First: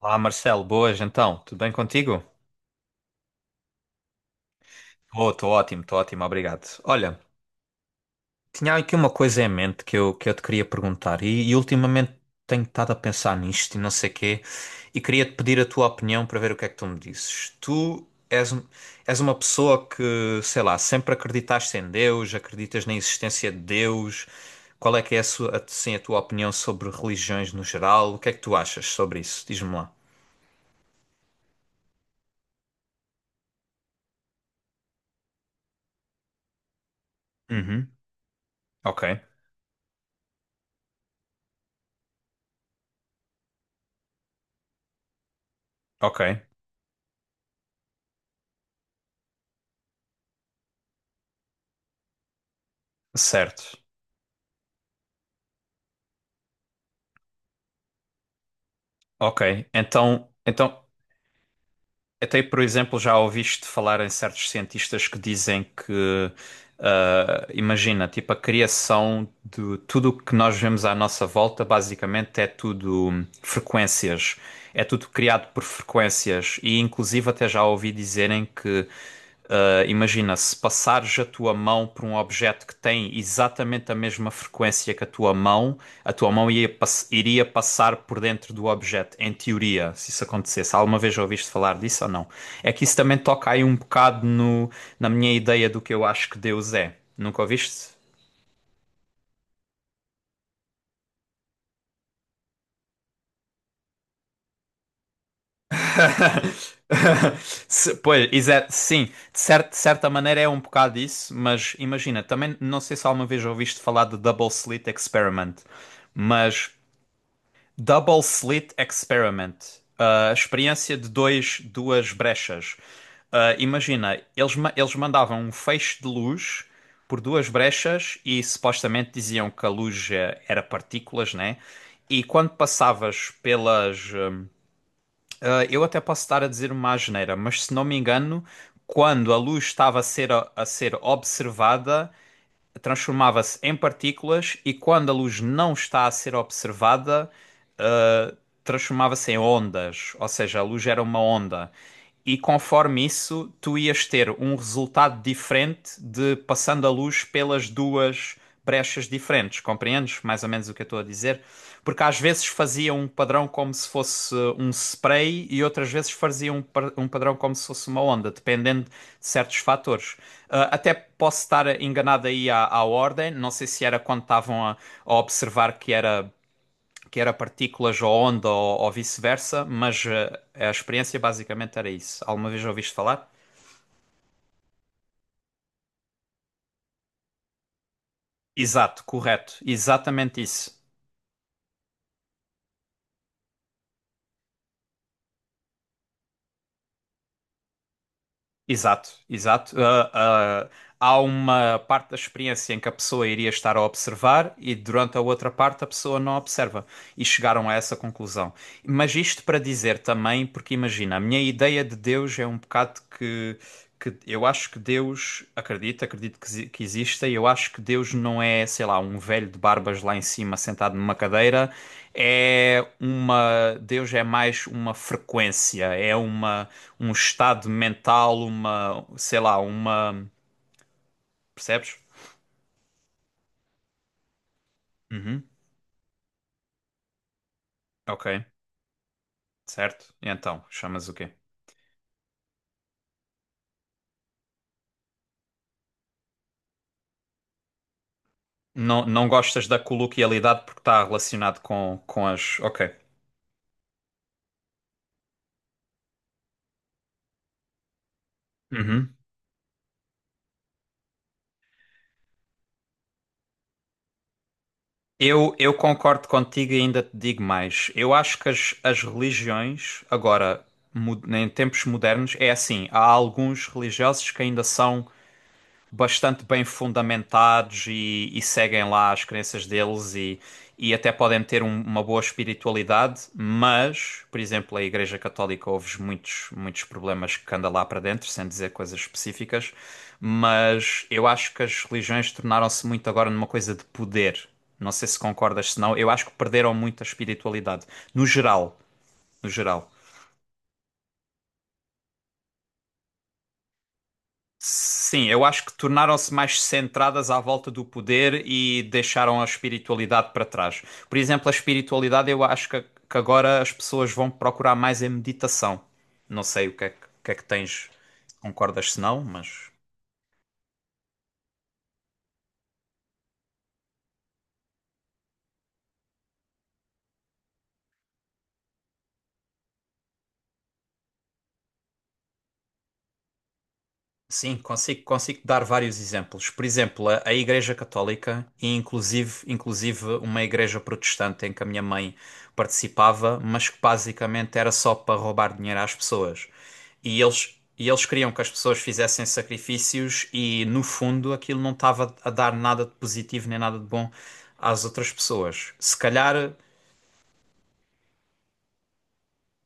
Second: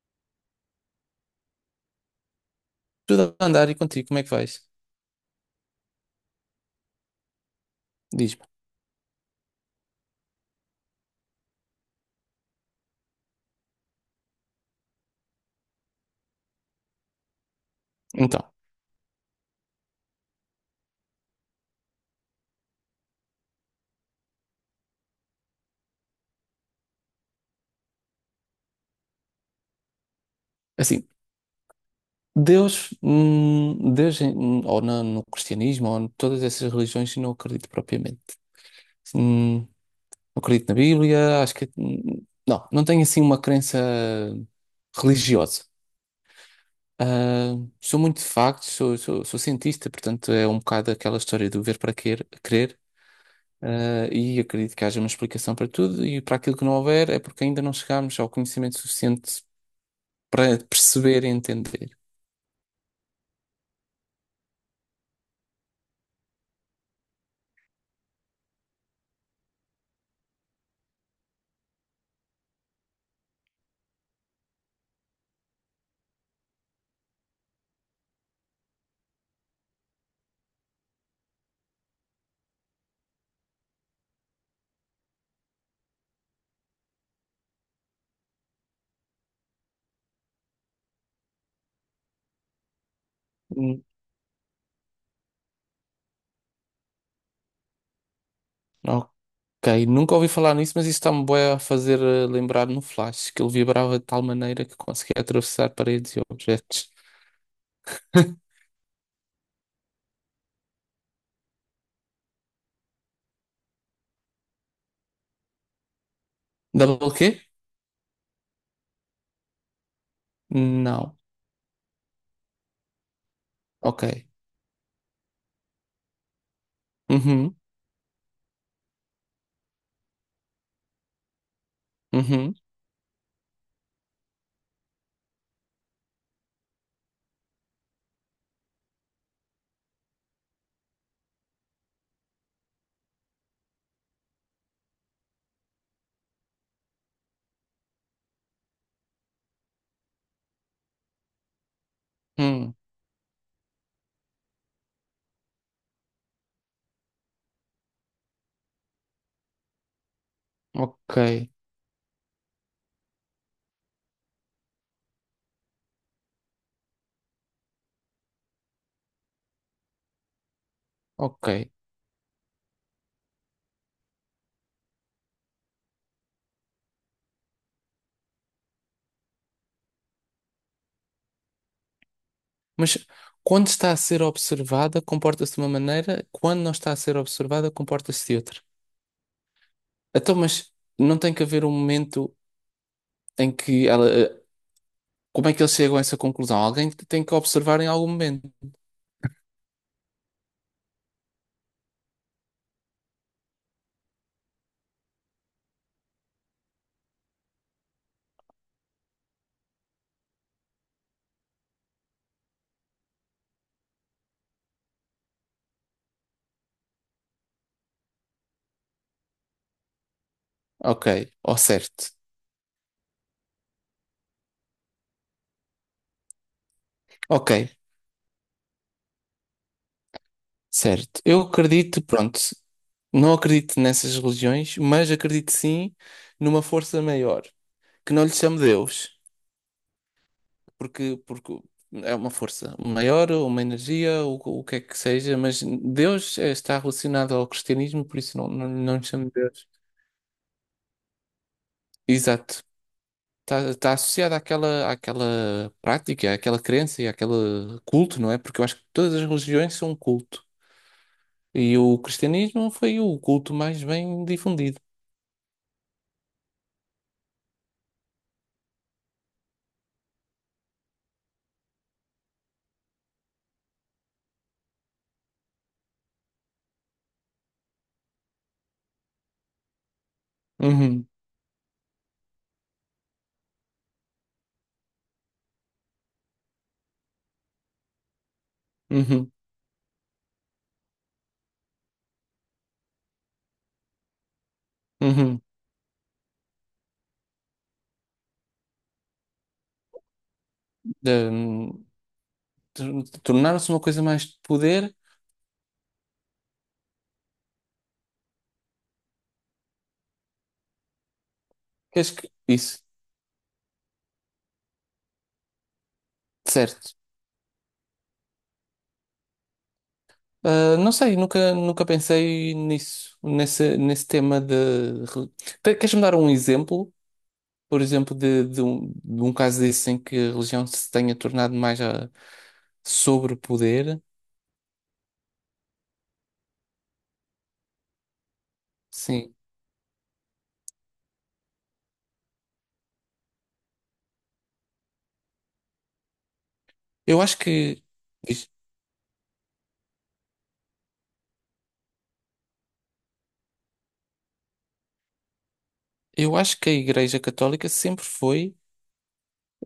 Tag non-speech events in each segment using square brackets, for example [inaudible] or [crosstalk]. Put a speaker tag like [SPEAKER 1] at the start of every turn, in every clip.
[SPEAKER 1] Olá, Marcelo, boas então, tudo bem contigo?
[SPEAKER 2] Tudo a andar e contigo, como é que vais?
[SPEAKER 1] Oh, estou ótimo, obrigado. Olha,
[SPEAKER 2] Diz-me.
[SPEAKER 1] tinha aqui uma coisa em mente que eu te queria perguntar e ultimamente tenho estado a pensar nisto e não sei quê e queria-te pedir a tua opinião para ver o que é que tu me dizes. Tu és,
[SPEAKER 2] Então,
[SPEAKER 1] um- és uma pessoa que, sei lá, sempre acreditaste em Deus, acreditas na existência de Deus. Qual é que é a tua opinião sobre religiões no geral? O que é que tu achas sobre isso? Diz-me lá.
[SPEAKER 2] assim, Deus, Deus, no cristianismo, ou em todas essas religiões, eu não acredito
[SPEAKER 1] Uhum.
[SPEAKER 2] propriamente.
[SPEAKER 1] Ok,
[SPEAKER 2] Não acredito na Bíblia, acho que. Não, não tenho assim uma crença religiosa.
[SPEAKER 1] ok,
[SPEAKER 2] Ah, sou muito de factos, sou cientista, portanto é um bocado aquela história do crer,
[SPEAKER 1] certo.
[SPEAKER 2] e acredito que haja uma explicação para tudo, e para aquilo que não houver é porque ainda não chegámos ao conhecimento suficiente
[SPEAKER 1] Ok, então,
[SPEAKER 2] para
[SPEAKER 1] então
[SPEAKER 2] perceber e entender.
[SPEAKER 1] até por exemplo já ouviste falar em certos cientistas que dizem que imagina, tipo a criação de tudo o que nós vemos à nossa volta basicamente é tudo frequências, é tudo criado por frequências e inclusive até já ouvi dizerem que imagina, se passares a tua mão por um objeto que tem exatamente a mesma frequência que a tua mão iria passar por dentro do objeto, em teoria, se isso acontecesse. Alguma vez já ouviste falar disso ou não? É que isso também toca aí um
[SPEAKER 2] Hum,
[SPEAKER 1] bocado no, na minha ideia do que eu acho que Deus é. Nunca ouviste?
[SPEAKER 2] Ok, nunca ouvi falar nisso, mas isso está-me bué a fazer lembrar no Flash, que ele vibrava de tal maneira que conseguia atravessar paredes e
[SPEAKER 1] [laughs]
[SPEAKER 2] objetos.
[SPEAKER 1] Pois,
[SPEAKER 2] [laughs]
[SPEAKER 1] sim, de de certa maneira é um bocado isso, mas imagina, também não sei se alguma vez ouviste falar de Double Slit Experiment, mas
[SPEAKER 2] Double quê?
[SPEAKER 1] Double Slit Experiment. A experiência de
[SPEAKER 2] Não.
[SPEAKER 1] duas brechas. Ah,
[SPEAKER 2] Ok.
[SPEAKER 1] imagina, eles mandavam um feixe de luz por duas
[SPEAKER 2] Uhum,
[SPEAKER 1] brechas e supostamente diziam que a luz era partículas, né? E quando
[SPEAKER 2] uhum,
[SPEAKER 1] passavas pelas. Eu até posso estar a dizer uma asneira, mas se não me engano, quando a luz estava a ser observada, transformava-se em partículas e quando a luz não está a ser observada ah, transformava-se em ondas, ou seja, a luz era uma onda. E
[SPEAKER 2] hum,
[SPEAKER 1] conforme isso, tu ias ter um resultado diferente de passando a luz pelas duas brechas diferentes. Compreendes mais ou menos o que eu estou a
[SPEAKER 2] ok,
[SPEAKER 1] dizer? Porque às vezes fazia um padrão como se fosse um spray e outras vezes fazia um padrão como se fosse uma onda, dependendo de certos fatores. Ah, até posso
[SPEAKER 2] ok.
[SPEAKER 1] estar enganado aí à ordem, não sei se era quando estavam a observar que era partículas ou onda ou vice-versa, mas a experiência basicamente era isso. Alguma vez ouviste
[SPEAKER 2] Mas
[SPEAKER 1] falar?
[SPEAKER 2] quando está a ser observada, comporta-se de uma maneira, quando não está a ser observada, comporta-se de outra.
[SPEAKER 1] Exato, correto,
[SPEAKER 2] Então,
[SPEAKER 1] exatamente
[SPEAKER 2] mas
[SPEAKER 1] isso.
[SPEAKER 2] não tem que haver um momento em Como é que eles chegam a essa conclusão? Alguém tem que observar em algum momento.
[SPEAKER 1] Exato, exato. Há uma parte da experiência em que a pessoa iria estar a observar e durante a outra parte a pessoa não observa. E chegaram a essa conclusão. Mas isto para dizer também, porque imagina, a minha ideia de Deus é um bocado que eu acho que Deus, acredito que exista, e eu acho que Deus não é, sei lá, um velho de barbas lá em cima sentado
[SPEAKER 2] Ok,
[SPEAKER 1] numa
[SPEAKER 2] ou
[SPEAKER 1] cadeira.
[SPEAKER 2] certo.
[SPEAKER 1] É uma. Deus é mais uma frequência, é uma um
[SPEAKER 2] Ok,
[SPEAKER 1] estado mental, uma, sei lá, uma,
[SPEAKER 2] certo. Eu
[SPEAKER 1] percebes?
[SPEAKER 2] acredito, pronto, não acredito nessas religiões, mas
[SPEAKER 1] Uhum.
[SPEAKER 2] acredito sim numa força maior, que não
[SPEAKER 1] Ok,
[SPEAKER 2] lhe chamo Deus,
[SPEAKER 1] certo. E então, chamas o quê?
[SPEAKER 2] porque é uma força maior, ou uma energia, ou o que é que seja, mas Deus está relacionado ao cristianismo, por isso não
[SPEAKER 1] Não,
[SPEAKER 2] lhe
[SPEAKER 1] não
[SPEAKER 2] chamo Deus.
[SPEAKER 1] gostas da coloquialidade porque está relacionado com as.
[SPEAKER 2] Exato.
[SPEAKER 1] Ok.
[SPEAKER 2] Está associado àquela, àquela prática, àquela crença e àquele culto, não é? Porque eu acho que
[SPEAKER 1] Uhum.
[SPEAKER 2] todas as religiões são um culto. E o cristianismo foi o culto mais bem difundido.
[SPEAKER 1] Eu concordo contigo e ainda te digo mais. Eu acho que as religiões, agora, em tempos modernos, é assim: há alguns religiosos que ainda são bastante bem fundamentados e seguem lá as crenças deles e
[SPEAKER 2] Uhum,
[SPEAKER 1] até podem ter uma boa espiritualidade, mas, por exemplo, a Igreja Católica houve muitos, muitos problemas que anda lá para dentro, sem dizer coisas
[SPEAKER 2] uhum,
[SPEAKER 1] específicas, mas eu acho que as religiões tornaram-se muito agora numa coisa de poder. Não sei se
[SPEAKER 2] uhum.
[SPEAKER 1] concordas, senão eu acho que perderam muito a espiritualidade, no geral, no geral.
[SPEAKER 2] De- de Tornar-se uma coisa mais de poder,
[SPEAKER 1] Sim, eu acho que tornaram-se mais centradas à volta do poder e deixaram a espiritualidade para trás. Por exemplo, a
[SPEAKER 2] que acho
[SPEAKER 1] espiritualidade,
[SPEAKER 2] que
[SPEAKER 1] eu acho
[SPEAKER 2] isso,
[SPEAKER 1] que agora as pessoas vão procurar mais em meditação. Não sei
[SPEAKER 2] certo.
[SPEAKER 1] o que é que tens, concordas se não, mas.
[SPEAKER 2] Ah, não sei, nunca pensei nisso, nesse tema de. re- Queres-me dar um exemplo, por exemplo, de um caso desse em que a religião se tenha tornado sobre o poder?
[SPEAKER 1] Sim, consigo dar vários exemplos. Por exemplo, a Igreja Católica e
[SPEAKER 2] Sim.
[SPEAKER 1] inclusive uma igreja protestante em que a minha mãe participava, mas que basicamente era só para roubar dinheiro às pessoas. E
[SPEAKER 2] Eu acho
[SPEAKER 1] eles,
[SPEAKER 2] que.
[SPEAKER 1] e eles queriam que as pessoas fizessem sacrifícios e, no fundo, aquilo não estava a dar nada de positivo nem nada de bom às outras pessoas. Se
[SPEAKER 2] Eu
[SPEAKER 1] calhar
[SPEAKER 2] acho que a Igreja Católica sempre foi.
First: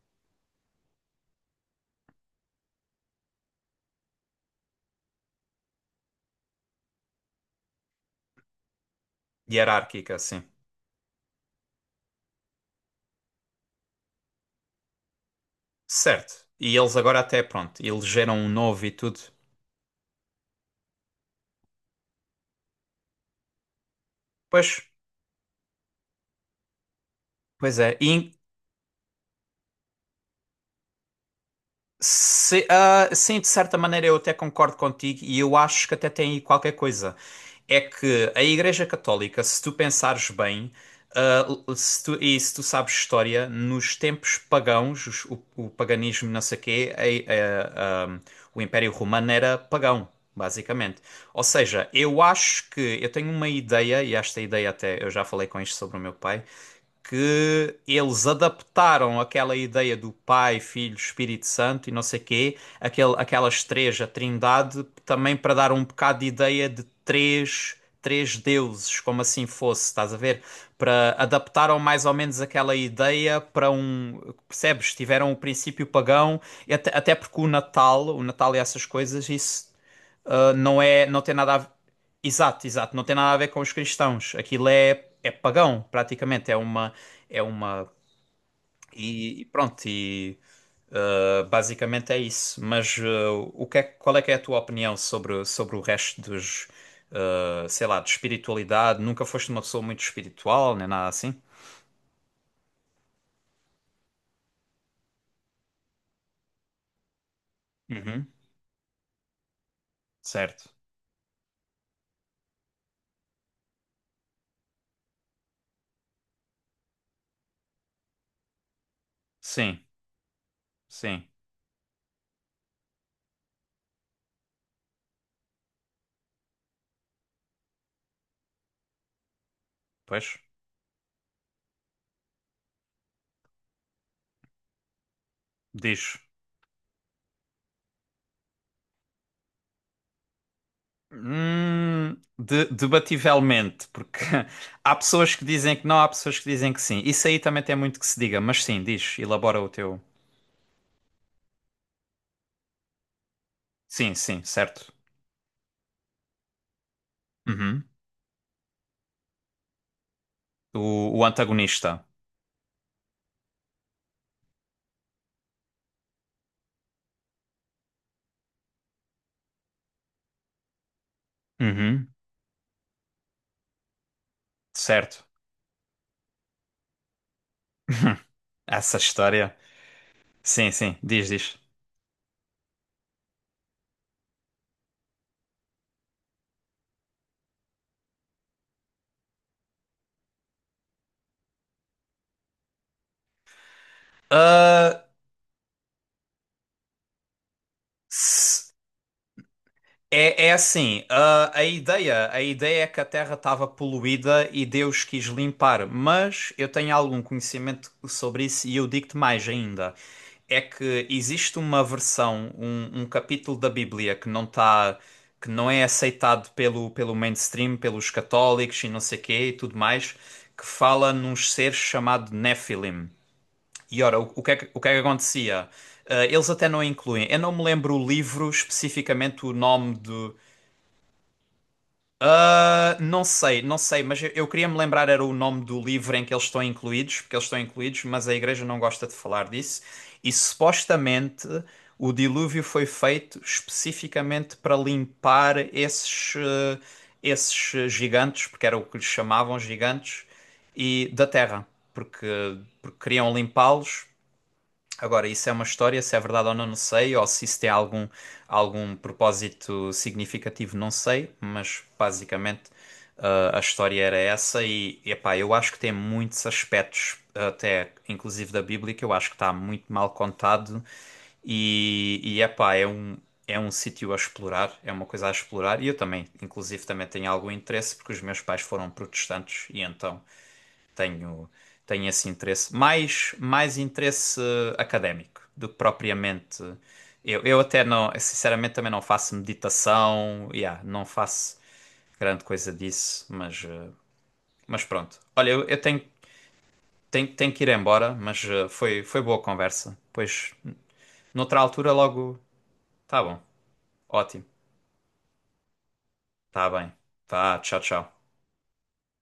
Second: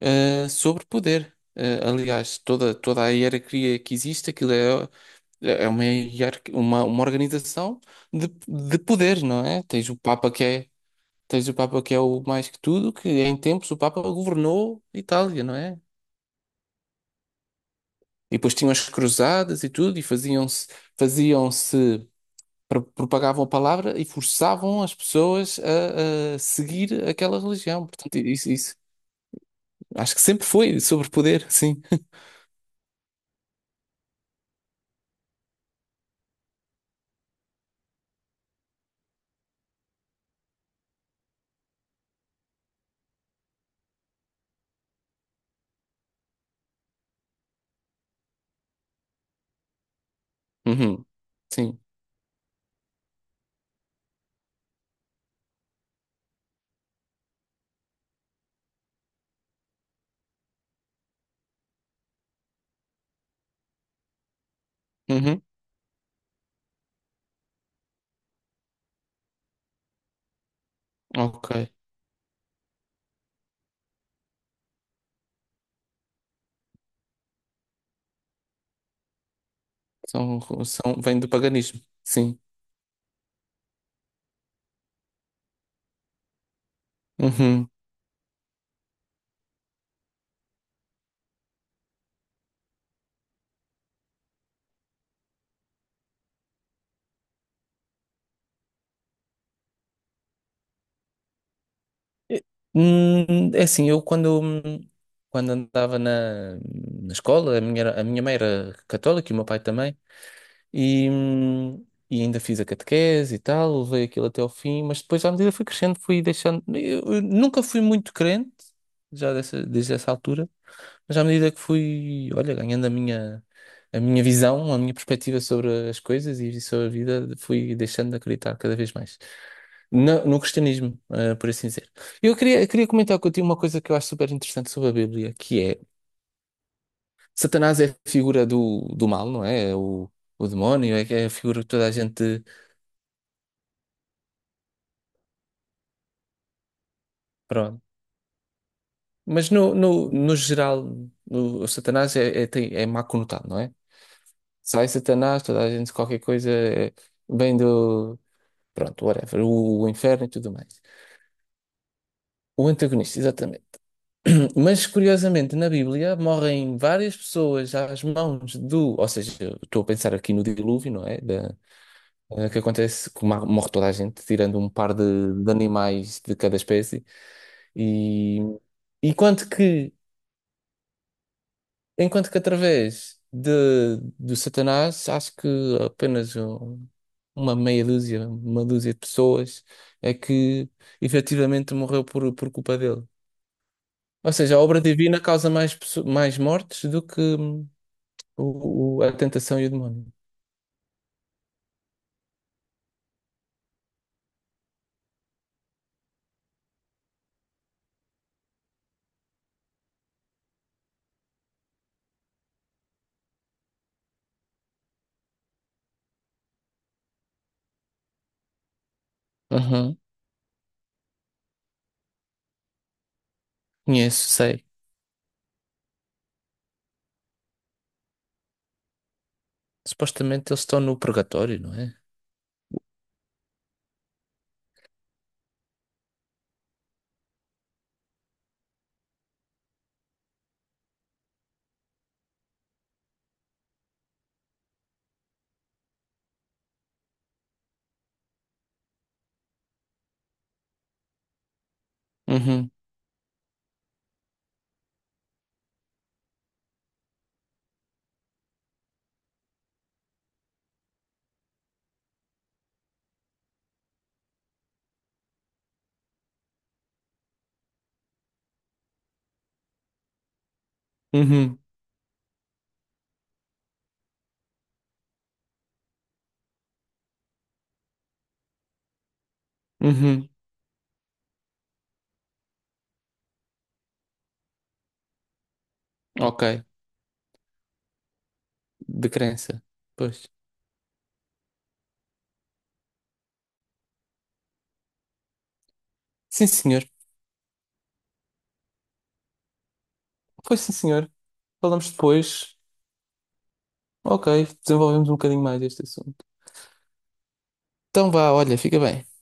[SPEAKER 2] eh, sobre poder. Aliás, toda a hierarquia que existe, aquilo é uma organização de poder, não é?
[SPEAKER 1] hierárquica, sim.
[SPEAKER 2] Tens o Papa que é o mais que tudo, que em tempos o Papa governou Itália, não é?
[SPEAKER 1] Certo. E eles agora até, pronto, elegeram
[SPEAKER 2] E
[SPEAKER 1] um
[SPEAKER 2] depois tinham
[SPEAKER 1] novo
[SPEAKER 2] as
[SPEAKER 1] e tudo.
[SPEAKER 2] cruzadas e tudo, e faziam-se, propagavam a palavra e
[SPEAKER 1] Pois,
[SPEAKER 2] forçavam as pessoas a seguir aquela
[SPEAKER 1] pois
[SPEAKER 2] religião.
[SPEAKER 1] é.
[SPEAKER 2] Portanto,
[SPEAKER 1] E,
[SPEAKER 2] isso acho que sempre foi sobre poder, sim.
[SPEAKER 1] Se- ah, sim, de certa maneira eu até concordo contigo e eu acho que até tem aí qualquer coisa. É que a Igreja Católica, se tu pensares bem, ah, se tu- e se tu sabes história, nos tempos pagãos, o paganismo, não sei o quê, o Império Romano era pagão, basicamente.
[SPEAKER 2] Uhum.
[SPEAKER 1] Ou
[SPEAKER 2] Sim.
[SPEAKER 1] seja, eu acho que eu tenho uma ideia, e esta ideia até eu já falei com isto sobre o meu pai, que eles adaptaram aquela ideia do Pai, Filho, Espírito Santo e não sei quê, aquelas três, a Trindade, também
[SPEAKER 2] Uhum.
[SPEAKER 1] para dar um bocado de ideia de três, três deuses, como assim fosse, estás a ver? Para
[SPEAKER 2] Ok.
[SPEAKER 1] adaptaram mais ou menos aquela ideia para um, percebes? Tiveram o princípio pagão, e até porque o Natal e essas coisas, isso
[SPEAKER 2] São,
[SPEAKER 1] Não
[SPEAKER 2] são,
[SPEAKER 1] é,
[SPEAKER 2] vem
[SPEAKER 1] não
[SPEAKER 2] do
[SPEAKER 1] tem nada a ver...
[SPEAKER 2] paganismo. Sim.
[SPEAKER 1] Exato, exato, não tem nada a ver com os cristãos. Aquilo é pagão, praticamente, é uma é
[SPEAKER 2] Uhum.
[SPEAKER 1] uma e pronto, e basicamente é isso. Mas qual é que é a tua opinião sobre o resto dos sei lá, de espiritualidade? Nunca foste uma pessoa muito espiritual, nem nada assim?
[SPEAKER 2] É assim, quando andava na escola, a minha
[SPEAKER 1] Uhum,
[SPEAKER 2] mãe era católica e o meu pai também,
[SPEAKER 1] certo.
[SPEAKER 2] e, hum, e ainda fiz a catequese e tal, levei aquilo até ao fim, mas depois à medida que fui crescendo, fui deixando. Eu nunca fui muito crente,
[SPEAKER 1] Sim,
[SPEAKER 2] desde essa altura. Mas à
[SPEAKER 1] sim.
[SPEAKER 2] medida que fui, olha, ganhando a minha visão, a minha perspectiva sobre as coisas e sobre a vida, fui deixando de acreditar cada vez mais
[SPEAKER 1] Pois,
[SPEAKER 2] no cristianismo, por assim dizer. Eu queria comentar contigo uma coisa que eu acho super interessante sobre a Bíblia, que é
[SPEAKER 1] diz.
[SPEAKER 2] Satanás é a figura do mal, não é? É o demónio, é que é a figura que toda a gente.
[SPEAKER 1] Debativelmente, porque [laughs] há pessoas que dizem que não, há pessoas que dizem que sim. Isso aí também tem
[SPEAKER 2] Pronto.
[SPEAKER 1] muito que se diga, mas sim, diz,
[SPEAKER 2] Mas
[SPEAKER 1] elabora o teu.
[SPEAKER 2] no geral, o Satanás é má conotado, não é?
[SPEAKER 1] Sim, sim,
[SPEAKER 2] Sai
[SPEAKER 1] certo.
[SPEAKER 2] Satanás, toda a gente, qualquer coisa, é, vem
[SPEAKER 1] Uhum.
[SPEAKER 2] do. Pronto, whatever. O inferno e tudo mais.
[SPEAKER 1] O antagonista.
[SPEAKER 2] O antagonista, exatamente. [clears throat] Mas curiosamente, na Bíblia morrem várias pessoas às mãos do. Ou seja, eu estou a pensar aqui no dilúvio, não é?
[SPEAKER 1] Uhum.
[SPEAKER 2] Que acontece que morre toda a gente, tirando um par
[SPEAKER 1] Certo.
[SPEAKER 2] de animais de cada espécie.
[SPEAKER 1] [laughs]
[SPEAKER 2] E
[SPEAKER 1] Essa
[SPEAKER 2] enquanto
[SPEAKER 1] história.
[SPEAKER 2] que,
[SPEAKER 1] Sim, sim, diz, diz.
[SPEAKER 2] enquanto que através do Satanás, acho que apenas uma meia dúzia, uma dúzia de pessoas é que efetivamente morreu por culpa dele. Ou seja, a obra
[SPEAKER 1] Ah,
[SPEAKER 2] divina causa mais mortes do que
[SPEAKER 1] se-
[SPEAKER 2] o- a tentação e o demónio.
[SPEAKER 1] é assim, a ideia é que a Terra estava poluída e Deus quis limpar, mas eu tenho algum conhecimento sobre isso e eu digo-te mais ainda. É que existe uma versão, um capítulo da Bíblia que não está, que não é aceitado pelo mainstream, pelos católicos e não sei quê e tudo
[SPEAKER 2] Uhum.
[SPEAKER 1] mais, que fala num ser chamado Nephilim. E ora,
[SPEAKER 2] Conheço, sei.
[SPEAKER 1] o que é que acontecia? Ah, eles até não incluem. Eu não me lembro o livro, especificamente o nome de,
[SPEAKER 2] Supostamente eles estão no purgatório, não é?
[SPEAKER 1] não sei, não sei, mas eu queria me lembrar era o nome do livro em que eles estão incluídos, porque eles estão incluídos, mas a igreja não gosta de falar disso. E supostamente o dilúvio foi feito especificamente para limpar esses gigantes, porque era o que lhes chamavam gigantes, e da terra, porque,
[SPEAKER 2] Uhum.
[SPEAKER 1] queriam limpá-los. Agora, isso é uma história, se é verdade ou não, não sei, ou se isso tem algum propósito significativo, não sei, mas basicamente a história era essa e, epá, eu acho que tem muitos aspectos, até inclusive da Bíblia, que eu acho que está muito mal contado
[SPEAKER 2] Uhum.
[SPEAKER 1] e epá, é um sítio a explorar, é uma coisa a explorar e eu também, inclusive, também tenho algum interesse porque os meus pais foram protestantes e então
[SPEAKER 2] Uhum.
[SPEAKER 1] tenho, tenho esse interesse, mais, mais interesse académico do que
[SPEAKER 2] Ok.
[SPEAKER 1] propriamente. Eu até não, sinceramente, também não
[SPEAKER 2] De
[SPEAKER 1] faço
[SPEAKER 2] crença. Pois.
[SPEAKER 1] meditação, yeah, não faço grande coisa disso, mas pronto. Olha, eu tenho,
[SPEAKER 2] Sim, senhor.
[SPEAKER 1] tenho, tenho que ir embora, mas foi boa conversa. Pois,
[SPEAKER 2] Pois sim, senhor.
[SPEAKER 1] noutra
[SPEAKER 2] Falamos
[SPEAKER 1] altura, logo.
[SPEAKER 2] depois.
[SPEAKER 1] Tá bom,
[SPEAKER 2] Ok.
[SPEAKER 1] ótimo,
[SPEAKER 2] Desenvolvemos um bocadinho mais este assunto.
[SPEAKER 1] tá bem. Tá, tchau,
[SPEAKER 2] Então
[SPEAKER 1] tchau.
[SPEAKER 2] vá, olha, fica bem.